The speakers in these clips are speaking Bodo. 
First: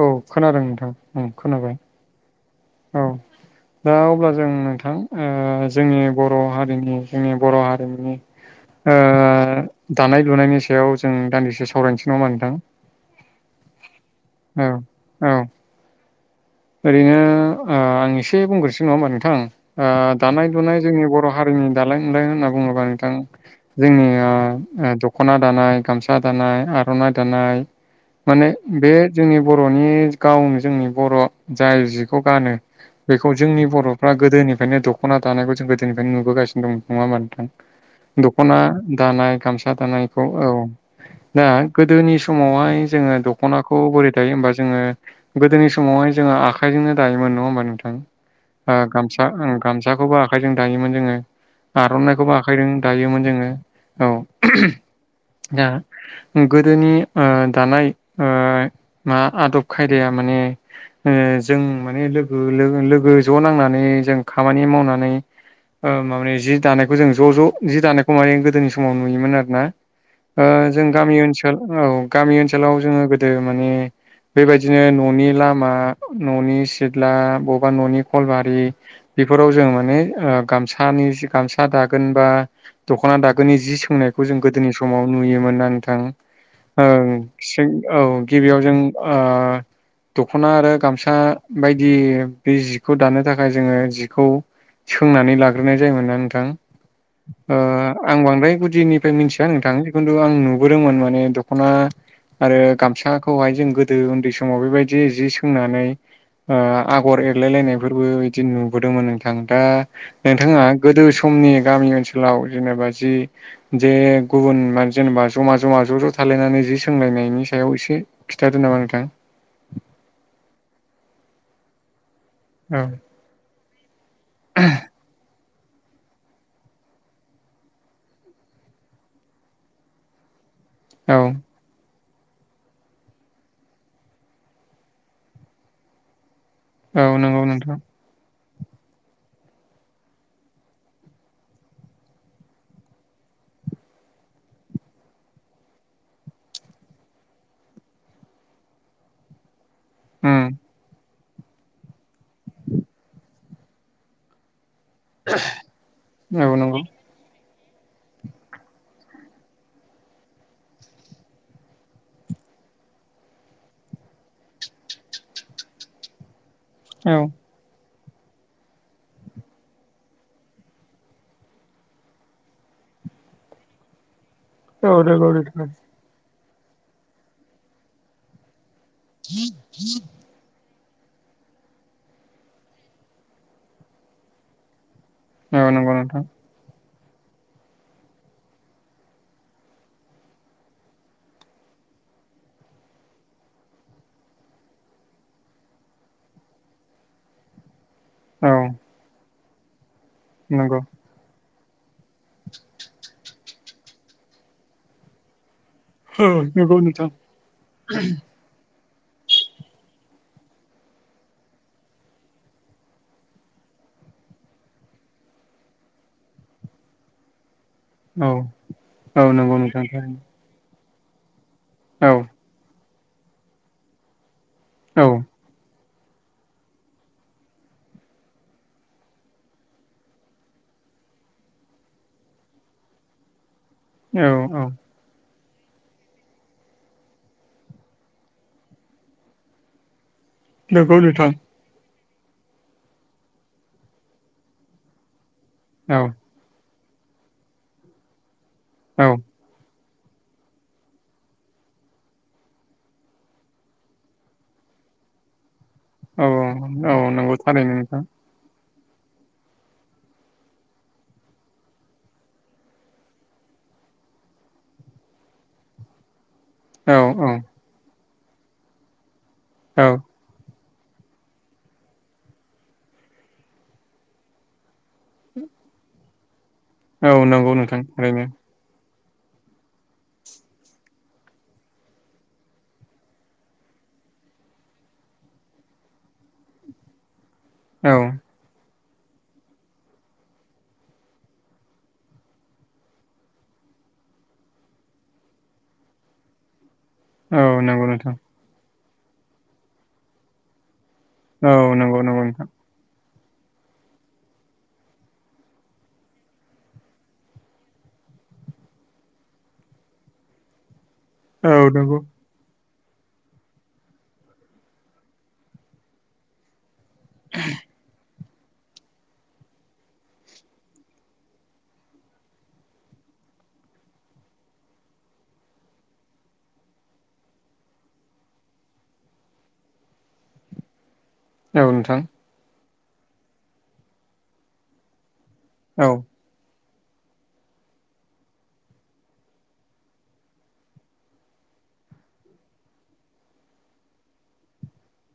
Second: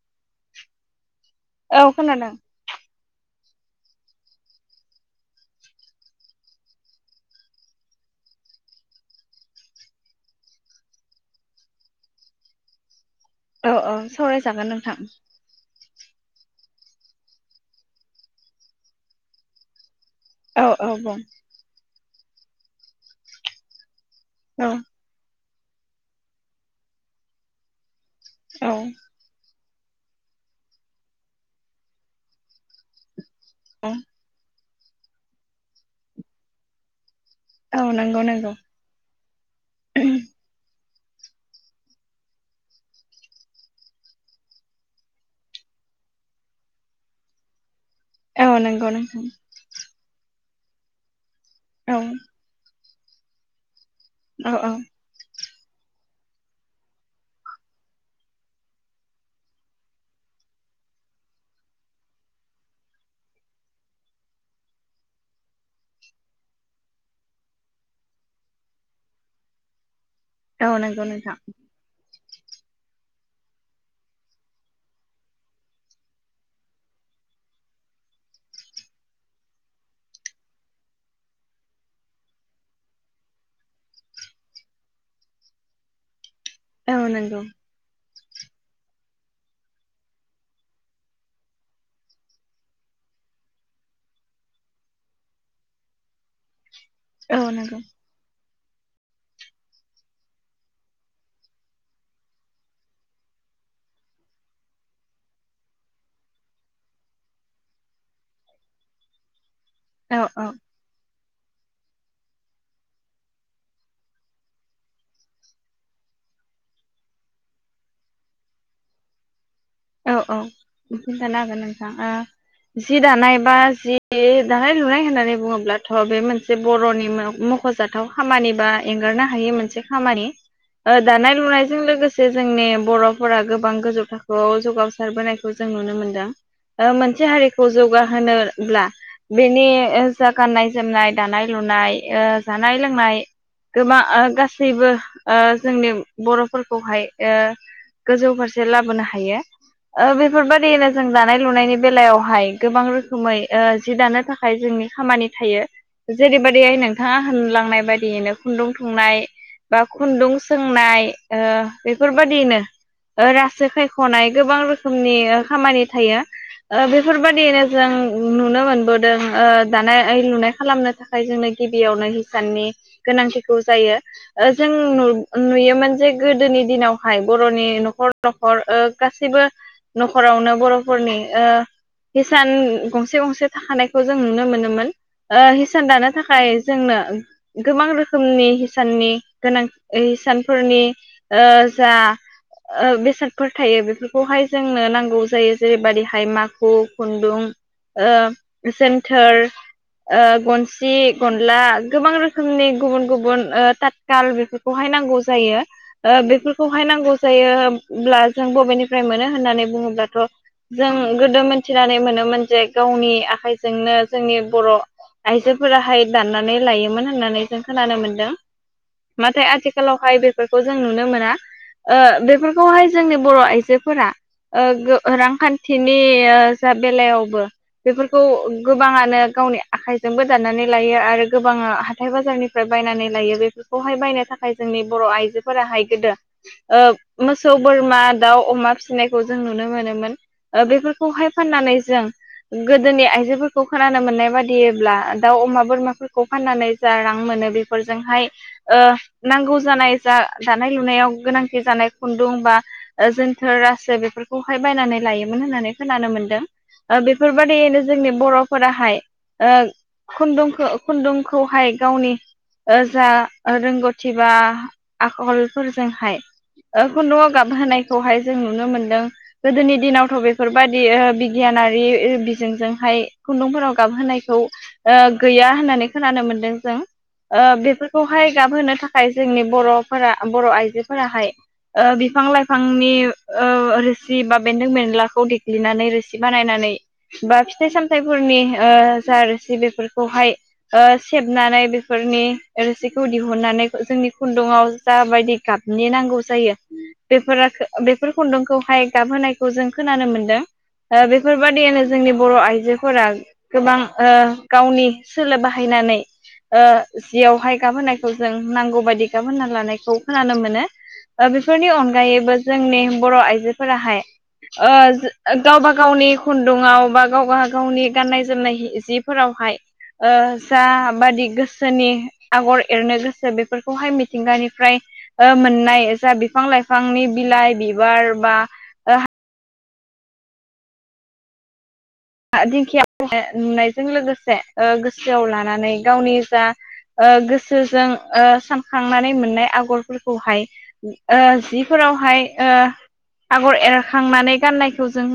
औ खोनादों नोंथां ओम खोनाबाय। औ खोनादों औ। दा अब्ला जों नोंथां ओ जोंनि बर हारिनि जोंनि बर हारिमुनि ओ दानाय लुनायनि सायाव जों दान्दिसे सावरायनोसै नङा होमब्ला नोंथां? औ औ औ सावरायजागोन नोंथां। औ ओरैनो ओ आं एसे बुंग्रोसो नंङा होमबा नोंथां ओ दानाय औ लुनाय औ जोंनि बुं बर' हारिनि दालाय नुलाय होनना बुंङोब्ला नोंथां जोंनि ओ औ ओ दखना दानाय गामसा दानाय आरनाइ दानाय माने औ बे जोंनि बरनि गावनो जोंनि बर जाय जिखौ गानो बेखौ जोंनि औ बरफ्रा गोदोनि फायनो दखना दानायखौ जों गोदनिफ्राय नुबोगासिनो दं नंङा होमबा नों थां‌ औ नंगौ नंगौ दखना दानाय गामसा दानायखौ औ दा गोदोनि समावहाय जोंङो दखनाखौ बोरै दायो हमबा जोङो गोदोनि समावहाय जोंङो आखायजोंनो दायोमोन नंङा हमबा औ नोंथां नंगौ नोंथां गामसा गामसाखौबो आ खाइजों दायोमोन जोंङो औ आरनाइखौबो आखाइजों दायोमोन जोङो। औ औ। दा गोदोनि ओ दानाय ओ मा आदब खायदाया माने [inaudible] जों माने लोगो लोगो ज नांनानै जों खामानि मावनानै ओ माने जि दानायखौ जों ज ज जि दानायखौ माने गोदोनि समाव नुयोमोन आरोना। ओ औ जों नंगौ गामि नोंथां ओनसोल औ गामि ओनसोलाव जोंङो गोदो माने बेबायदिनो ननि लामा ननि सिथ्ला बबेबा ननि कलबारि बेफोराव जों माने गामसानि गामसा दागोन बा दखना दागोननि जि सोंनायखौ जों गोदोनि समाव नुयोमोन ना नोंथां औ नंगौ औ गिबियाव जों ओ दखना आरो गामसा बायदि बे जिखौ दानो थाखाय जोंङो जिखौ सोंनानै लाग्रोनाय जायोमोन नना नोंथां औ नंगौ आं बांद्राय निफ्राय मिथिया नोंथां जि खिन्थु आं नुबोदोंमोन माने दखना आरो गामसाखौहाय जों गोदो उन्दै समाव बेबायदि जि फोंनानै आगर एरलाय लायनायफोरबो बिदि नुबोदोंमोन नोंथां ओ औ नोंथाङा गोदो समनि गामि ओनसोलाव जेनेबा जि जे गुबुन मान जेनेबा ज'मा जमा ज' ज' थालायनानै जि सोंलायनायनि सायाव एसे खिन्थादो नामा नोंथां औ औ खिन्थानो हागोन नोंथां औ जि दानाय बा ए दानाय लुनाय होननानै बुङोब्ला अब्लाथ' बे मोनसे बर'नि मख'जाथाव खामानि बा एंगारनो हायि मोनसे खामानि औ दानाय लुनायजों लोगोसे जोंनि बर'फोरा गोबां गोजौ थाखोआव जौगावसारबोनायखौ जों नुनो मोनदों औ मोनसे नंगौ हारिखौ नोंथां जौगाहोनो ब्ला बेनि जा गाननाय जोमनाय दानाय लुनाय जानाय लोंनाय गोबां ओ गासैबो ओ जोंनि बर'फोरखौहाय ओ गोजौ फारसे लाबोनो हायो ओ उम बेफोरबायदियैनो जों दानाय लुनायनि बेलायावहाय गोबां रोखोमै ओ जि दानो थाखाय जोंनि खामानि थायो औ जेरैबायदिहाय नंगौ नोंथाङा होनलांनाय बायदियैनो खुन्दुं थुंनाय बा खुन्दुं सोंनाय ओ बेफोरबायदिनो रासो खायख'नाय गोबां रोखोमनि खामानि थायो ओ औ बेफोरबायदियैनो जों नुनो मोनबोदों ओ दानाय लुनाय खालामनो थाखाय जोंनो गिबियावनो हिसाननि गोनांथिखौ जायो जों औ नंगौ नोंथां नुयोमोन जे गोदोनि दिनावहाय बर'नि न'खर नखर ओ गासैबो न'खरावनो बर' नि ओ हिसान गंसे गंसे थाखानायखौ जों नुनो मोनोमोन औ हिसान नंगौ दानो नोंथां थाखाय जोंनो गोबां रोखोमनि हिसाननि गोनां हिसानफोरनि ओ जा बेसफोर थायो बेफोरखौहाय जोंनो नांगौ जायो जेरैबाददिहाय माखु खुन्दुं ओ औ जोमथोर ओ नंगौ गनसि गनला गोबां रोखोमनि गुबुन गुबुन ओ थाथखाल बेफोरखौहाय नांगौ जायो ओ औ नंगौ बेफोरखौहाय नोंथां नांगौ जायोब्ला जों बबेनिफ्राय मोनो होननानै बुङोब्लाथ' जों गोदो मिथिनानै मोनोमोन जे गावनि आखाइजोंनो जोंनि बर' आइजोफोराहाय दाननानै लायोमोन होननानै जों खोनानो औ मोनदों औ नाथाय नंगौ नोंथां आथिखालावहाय थारैनो बेफोरखौ जों नुनो मोना ओ औ बेफोरखौहाय जोंनि बर' आइजोफोरा ओ औ रांखान्थि नि ओ जा बेलायावबो बेफोरखौ गोबाङानो गावनि आखाइजोंबो दानानै लायो आरो गोबाङ हाथाय बाजारनिफ्राय बायनानै लायो बे खौहाय बायनो औ थाखाय औ जोंनि बर' आइजोफोराहाय गोदो ओ मोसौ बोरमा दाउ अमा फिसिनायखौ जों नुनो मोनोमोन नंगौ नोंथां बेफोरखौहाय फाननानै जों गोदोनि आइजोफोरखौ खोनानो मोननाय बादिब्ला दाउ अमा औ बोरमाफोरखौ फाननानै जा रां मोनो बेफोरजोंहाय ओ औ नांगौ जानाय जा दानाय लुनायाव गोनांथि जानाय खुन्दुं बा जोनथोर रासो बेफोरखौहाय बायनानै लायोमोन होननानै खोनानो औ मोनदों औ नंगौ थारैनो बेफोरबायाददियैनो नोंथां जोंनि बर'फोराहाय ओ खुन्दुंखौ खुन्दुंखौहाय गावनि जा रोंगौथि बा आखलफोरजोंहाय ओ औ खुन्दुआव औ गाब होनायखौहाय जों नुनो मोनदों गोदोनि औ दिनावथ' बेफोर बादि ओ बिगियानारि बिजोंजोंहाय खुन्दुंफोराव गाबहोनायखौ ओ गैया होननानै खोनानो मोनदों जों औ ओ नंगौ नोंथां ओरैनो बेफोरखौहाय गाबहोनो थाखाय खाय जोंनि बर'फोरा बर' आइजोफोराहाय ओ बि बिफां लाइफांनि ओ रोसि बा बेन्दों बेनलाखौ देग्लिनानै रोसि बानायनानै बा फिथाइ औ सामथायाइफोरनि ओ रोसि बेफोरखौहाय ओ सेबनानै बेफोरनि रोसिखौ दिहुननानै जोंनि खुन्दुआव जाबायदि गाबनि नांगौ जायो बेफोर औ नंगौ बेफोर नोंथां खुन्दुंखौहाय गाबहोनायखौ जों खोनानो मोनदों। ओ औ बेफोरबायदिनो नंगौ जोंनि नंगौ बर' नोंथां आइजोफोरा गोबां ओ गावनि सोलो बाहायनानै ओ जियावहाय गाबहोनायखौ जों नांगौ बायदि गाबहोना लानायखौ खोनानो मोनो। ओ औ बेफोरनि अन नंगौ जोंनि बर' आइजोफोराहाय ओ गावबा गावनि खुन्दुङाव। बा गावब गावनि गाननाय जोमनाय जिफोरावहाय ओ जाबादि गोसोनि आगर एरनो गोसो बेफोरखौहाय मिथिंगानिफ्राय ओ मोननाय जा बिफां लाइफांनि बिलाइ बिबार बा औ नोंथां। आ दिंखियाव नुनायजों लोगोसे ओ गोसोआव लानानै औ गावनि जा ओ गोसोजों ओ सानखांनानै मोननाय आगरफोरखौहाय ओ जिफोराव। आवहाय ओ आगर एरखांनानै गाननायखौ जों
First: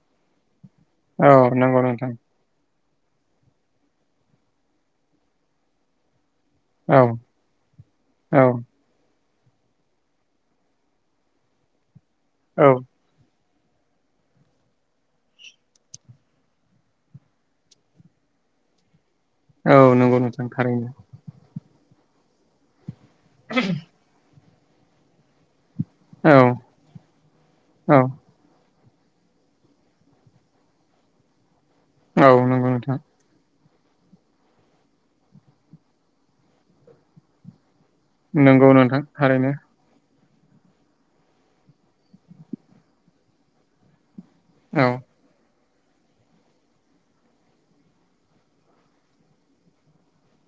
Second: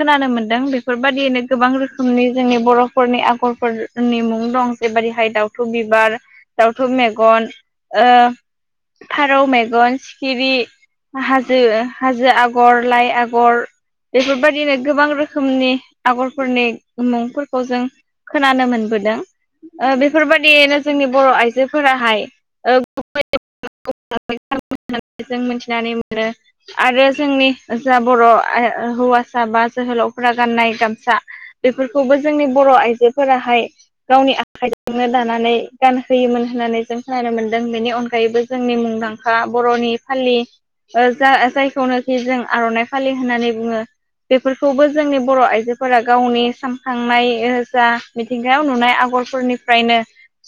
खोनानो मोनदों बेखौ औ बेफोरबादियैनो गोबां नंगौ नोंथां रोखोमनि जोंनि बर'फोरनि आगरफोरनि मुं दं जेबायैहाय दावथु बिबार दउथु औ मेगन ओ औ फारौ मेगन सिखिरि हाजो हाजो औ आगर लाइ आगर। बेफोरबायदिनो गोबां रोखोमनि आगरफोरनि मुंफोरखौ जों खोनानो मोनबोदों। औ ओ नंगौ नोंथां बेफोरबायदियैनो थारैनो जोंनि बर' आइजोफोराहाय ओ [inaudible] साल खुथाजों जों मिथिनानै मोनो औ आरो जोंनि औ जा बर' हौवासा बा जोहोलावफोरा गाननाय गामसा बेफोरखौबो औ जोंनि नंगौ बर' नोंथां आइजोफोराहाय गावनि आखाइजोंनो दानानै गानहोयोमोन होननानै जों खोनानो मोनदों। बेनि अनगायैबो नंगौ जोंनि नोंथां मुंदांखा थारैनो बर'नि फालि ओ जा जायखौनोखि जों आर'नाइ फालि होननानै बुङो। बेफोरखौबो औ जोंनि बर' आइजो फोरा गावनि सानखांनाय जा मिथिंगायाव नुनाय आगरफोरनिफ्रायनो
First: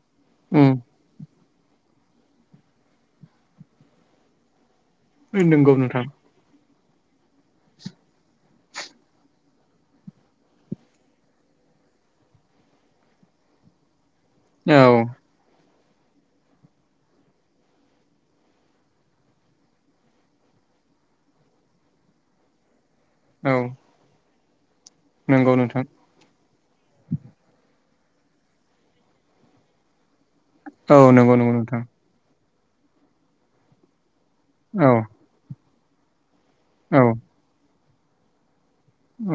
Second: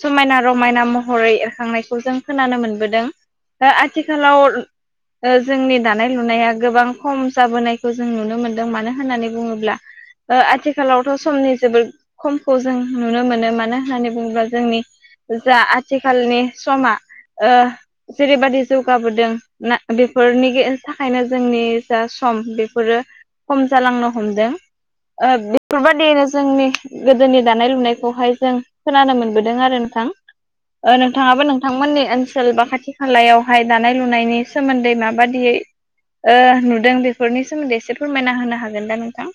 समायना उम रमायना महरै होयो। खांनायखौ जों खोनानो मोनबोदों ओ आथिखालाव ओ नंगौ जोंनि नोंथां दानाय लुनाया गोबां खम जाबोनायखौ जों नुनो मोनदों मानो होननानै बुङोब्ला ओ आथिखालावथ' समनि जोबोद खमखौ जों नुनो मोनो मानो होननानै बुंङोब्ला जोंनि औ जा आथिखालनि समा। ओ जेरैबादि जौगाबोदों ना बेफोरनि थाखायनो जोंनि जा सम बेफोरो औ खम जालांनो हमदों। ओ नंगौ नोंथां बेफोरबायदिनो जोंनि गोदोनि दानाय लुनाय खौहाय जों खोनानो मोनबोदों आरो नोंथां ओ औ नंगौ नोंथाङाबो नंगौ नोंथां नोंथांमोननिओन ओनसोल बा खाथि खालायावहाय दानाय लुनायनि औ सोमोन्दै माबादियै। ओ नुदों औ बेफोरनि सोमोन्दै एसे फोरमायना होनो हागोन दा नोंथां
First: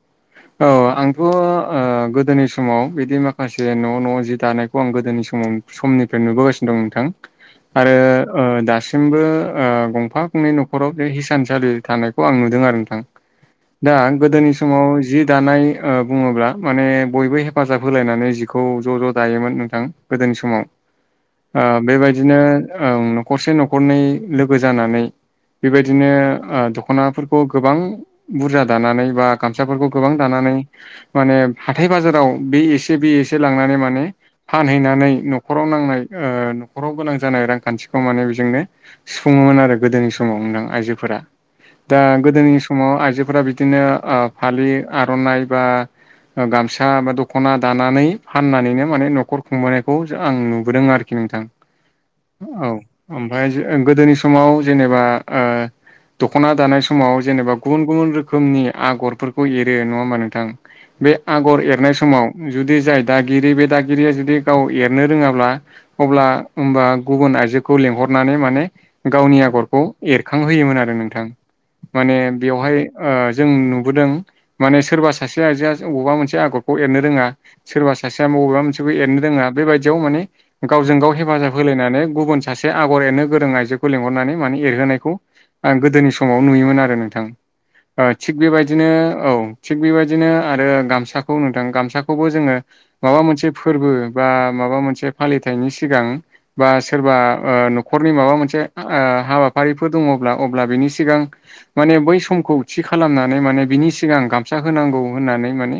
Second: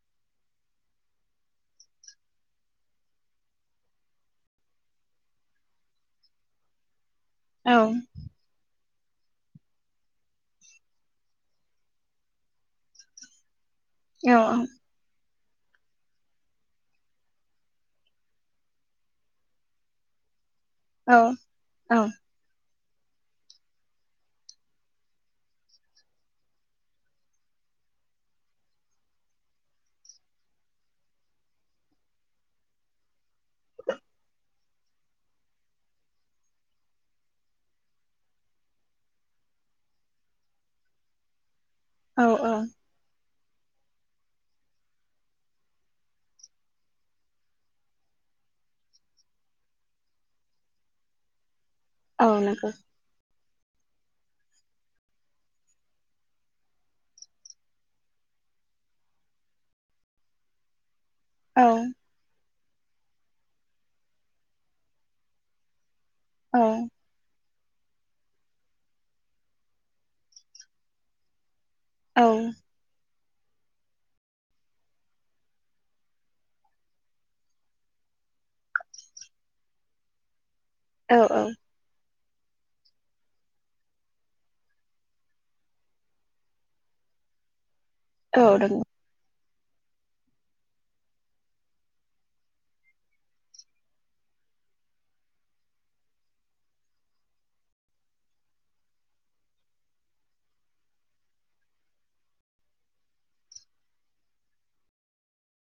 [inaudible] औ आंथ' गोदोनि समाव बिदि माखासे न' न' जि दानायखौ आं गोदोनि समाव समनिफ्राय नुबोगासिनो दं नोंथां औ आरो ओ दासि दासिमबो ओ गंफा गंनै न'खराव बे हिसानसालि थानायखौ आं नुदों आरो नोंथां दा औ गोदोनि समाव जि दानाय ओ बुङोब्ला माने बयबो हेफाजाब होलायनानै जिखौ ज' ज' दायोमोन नोंथां गोदोनि समाव औ ओ औ बेबायदिनो ओ न'खरसे न'खरनै लोगो जानानै बेबायदिनो ओ दख'नाफोरखौ गोबां बुरजा दानानै बा गामसाफोरखौ गोबां दानानै माने हाथाय बाजाराव बे एसे बे एसे लांनानै नानै माने फानहैनानै न'खराव नांनाय ओ न'खराव गोनां जानाय रांखान्थिखौ माने बेजोंनो सुफुं- दंमोन आरो गोदोनि समाव नोथां आयजोफोरा। दा औ औ गोदोनि समाव आइजो आयजोफोरा बिदिनो ओ फालि आर'नाइ बा गामसा बा दख'ना दानानै फाननानैनो माने न'खर खुंबोनायखौ आं नुबोदों आरोखि नोंथां। औ नंगौ। माय गोदोनि समाव जेनेबा ओ दख'ना दानाय समाव जेनेबा गुबुन गुबुन रोखोम- रोखोमनि आगरफोरखौ एरो नङा होमबा नोंथां बे आगर औ एरनाय समाव जुदि जाय दागिरि बे दागिरिया जुदि गाव एरनो रोङाब्ला अब्ला औ होमबा गुबुन आइजो- खौ लिंहरनानै माने गावनि आगरखौ एरखां होयोमोन आरो नोंथां। माने औ बेवहाय ओ जों नुबोदों माने सोरबा सासे आइजोआ अबेवबा मोनसे आगरखौ एरनो रोङा सोरबा सा- सासेया बबेबा मोनसे एरनो रोङा बेबायदियाव माने गावजों-गाव हेफाजाब औ होलायनानै गुबु- न सासे आगर एरनो गोरों आइजोखौ लेंहरनानै माने एरहोनायखौ आं गोदोनि समाव नुयोमोन आरो नोंथां। थिग औ नंगौ बेबायदिनो औ थिग बेबायदिनो आरो गामसाखौ नोंथां गामसाखौबो जोङो माबा मोनसे फोरबो बा माबा मोनसे फालिथायनि सिगां बा सोरबा ओ न'खरनि माबा मोनसे ओ हाबाफारि- बैफोर दङब्ला अब्ला बिनि सिगां माने बै समखौ थि खालामनानै माने बिनि सिगां गामसा होनांगौ होननानै माने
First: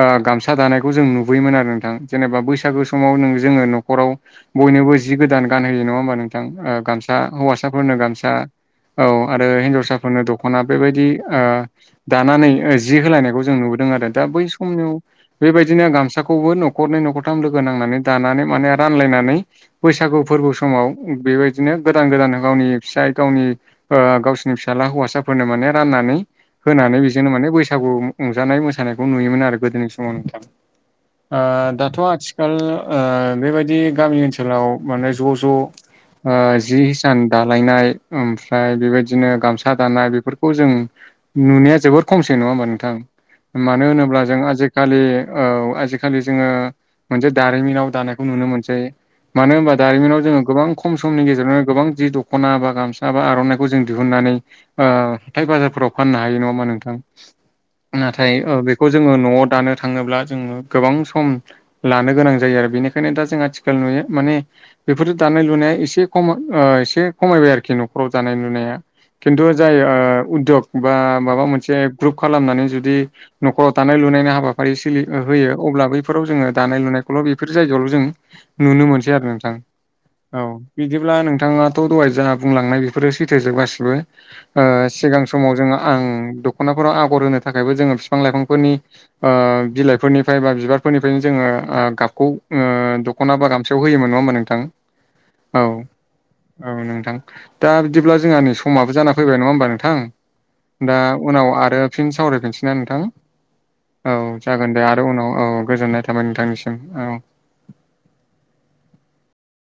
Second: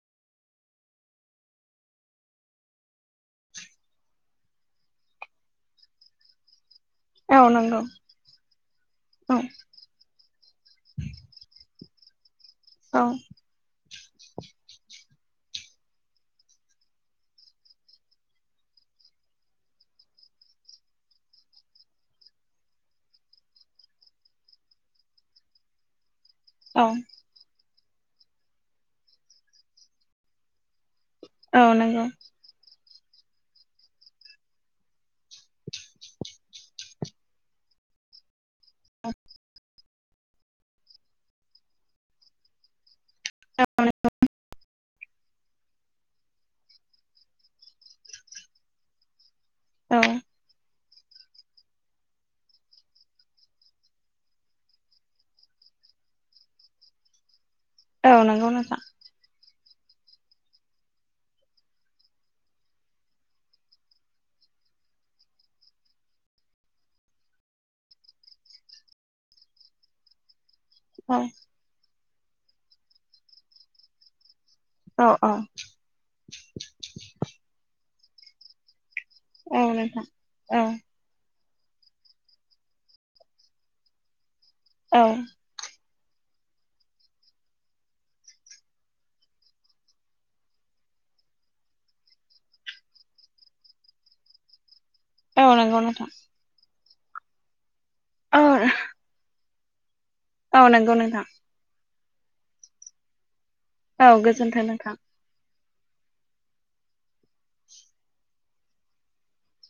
ओ गामसा दानायखौ जों नुबोयो। नुयोमोन आरो नोंथां। जेनेबा बैसागु समाव नों जोङो न'खराव बयनोबो जि गोदान गान होयो नङा हबा नोंथां। ओ गामसा औ नंगौ हौवासाफोरनो गामसा औ आरो हिनजावसाफोरनो दख'ना बेबायदि ओ दानानै जि औ होलायनायखौ जों नुबोदों आरो। दा बै समनियाव बेबायदिनो गामसाखौबो न'खरनै न'खरथाम लोगो नांनानै दानानै माने रानलाय- नानै बैसागु फोरबो समाव बेबायदिनो गोदान गोदान गावनि फिसाय गावनि ओ गावसोरनि फिसाला हौवासाफोरनो माने राननानै औ होनानै बेजोंनो माने बैसागु रंजानाय मोसानायखौ नुयोमोन आरो गोदोनि समाव नोंथां। ओ औ दाथ' नंगौ आथिखाल ओ बेबायदि गामि ओनसोलाव माने ज' ज' ओ जि हिसान दालायनाय ओम- ओमफ्राय बेबायदिनो गामसा दानाय बेफोरखौ जों नुनाया जोबोर खमसै नङा होमबा नोंथां। मानो होनोब्ला जों आजि- खालि औ आजिखालि जोङो मोनसे दारिमिनाव दानायखौ नुनो मोनसै। मानो होनबा औ दारिमिनाव जोङो गोबां ख- खम समनि गेजेरावनो गोबां जि दख'ना बा गामसा बा आर'नाइखौ जों दिहुननानै ओ हाथाय बाजारफोराव- फाननो हायो नङा होनबा नोंथां? औ नाथाय नंगौ ओ नोंथां बेखौ जोङो न'आव दानो- थांङोब्ला जोङो गोबां सम लानो गोनां जायो आरो बेनिखायनो दा जों आथिखाल नुयो माने बेफोरो दानाय लुनाया एसे खम ओ एसे खमायबाय आरोखि न'खराव दानाय लुनाया। खिन्थु जाय ओ उदग बा औ माबा मोनसे ग्रुप खालामनानै जुदि न'खराव दानाय लुनायनि हाबा- रै सोलि औ औ होयो अब्ला बैफोराव जोङो दानाय लुनायखौल' बेफोर जायगायावल' जों नुनो मोनसै। आरो नोंथां औ बिदिब्ला नोंथ- थाङाथ' दहाय जहा बुंलांनाय बेफोरो सैथो जोब गासिबो। ओ औ सिगां जोङो समाव आं दख'ना फोराव आगर होनो थाखायबो जोङो बिफां लाइफांफोरनि ओ बिलाइ फोरनिफ्राय बा बिबारफोरनिफ्रायनो जोङो ओ गाबखौ ओ दख'ना बा गामसायाव होयोमोन नङा होमबा नोंथां? औ नंगौ नोंथां औ नोंथां दा बिदिब्ला जोंहा औ नै समाबो जाना फैबाय नङा होमबा नों थां औ दा नंगौ नोंथां उनाव आरो फिन सावरायफिनसै ना नोंथां? औ गोजोन्थों जागोन दे नोंथां आरो उनाव औ गोजोननाय थाबाय नोंथांनिसिम औ।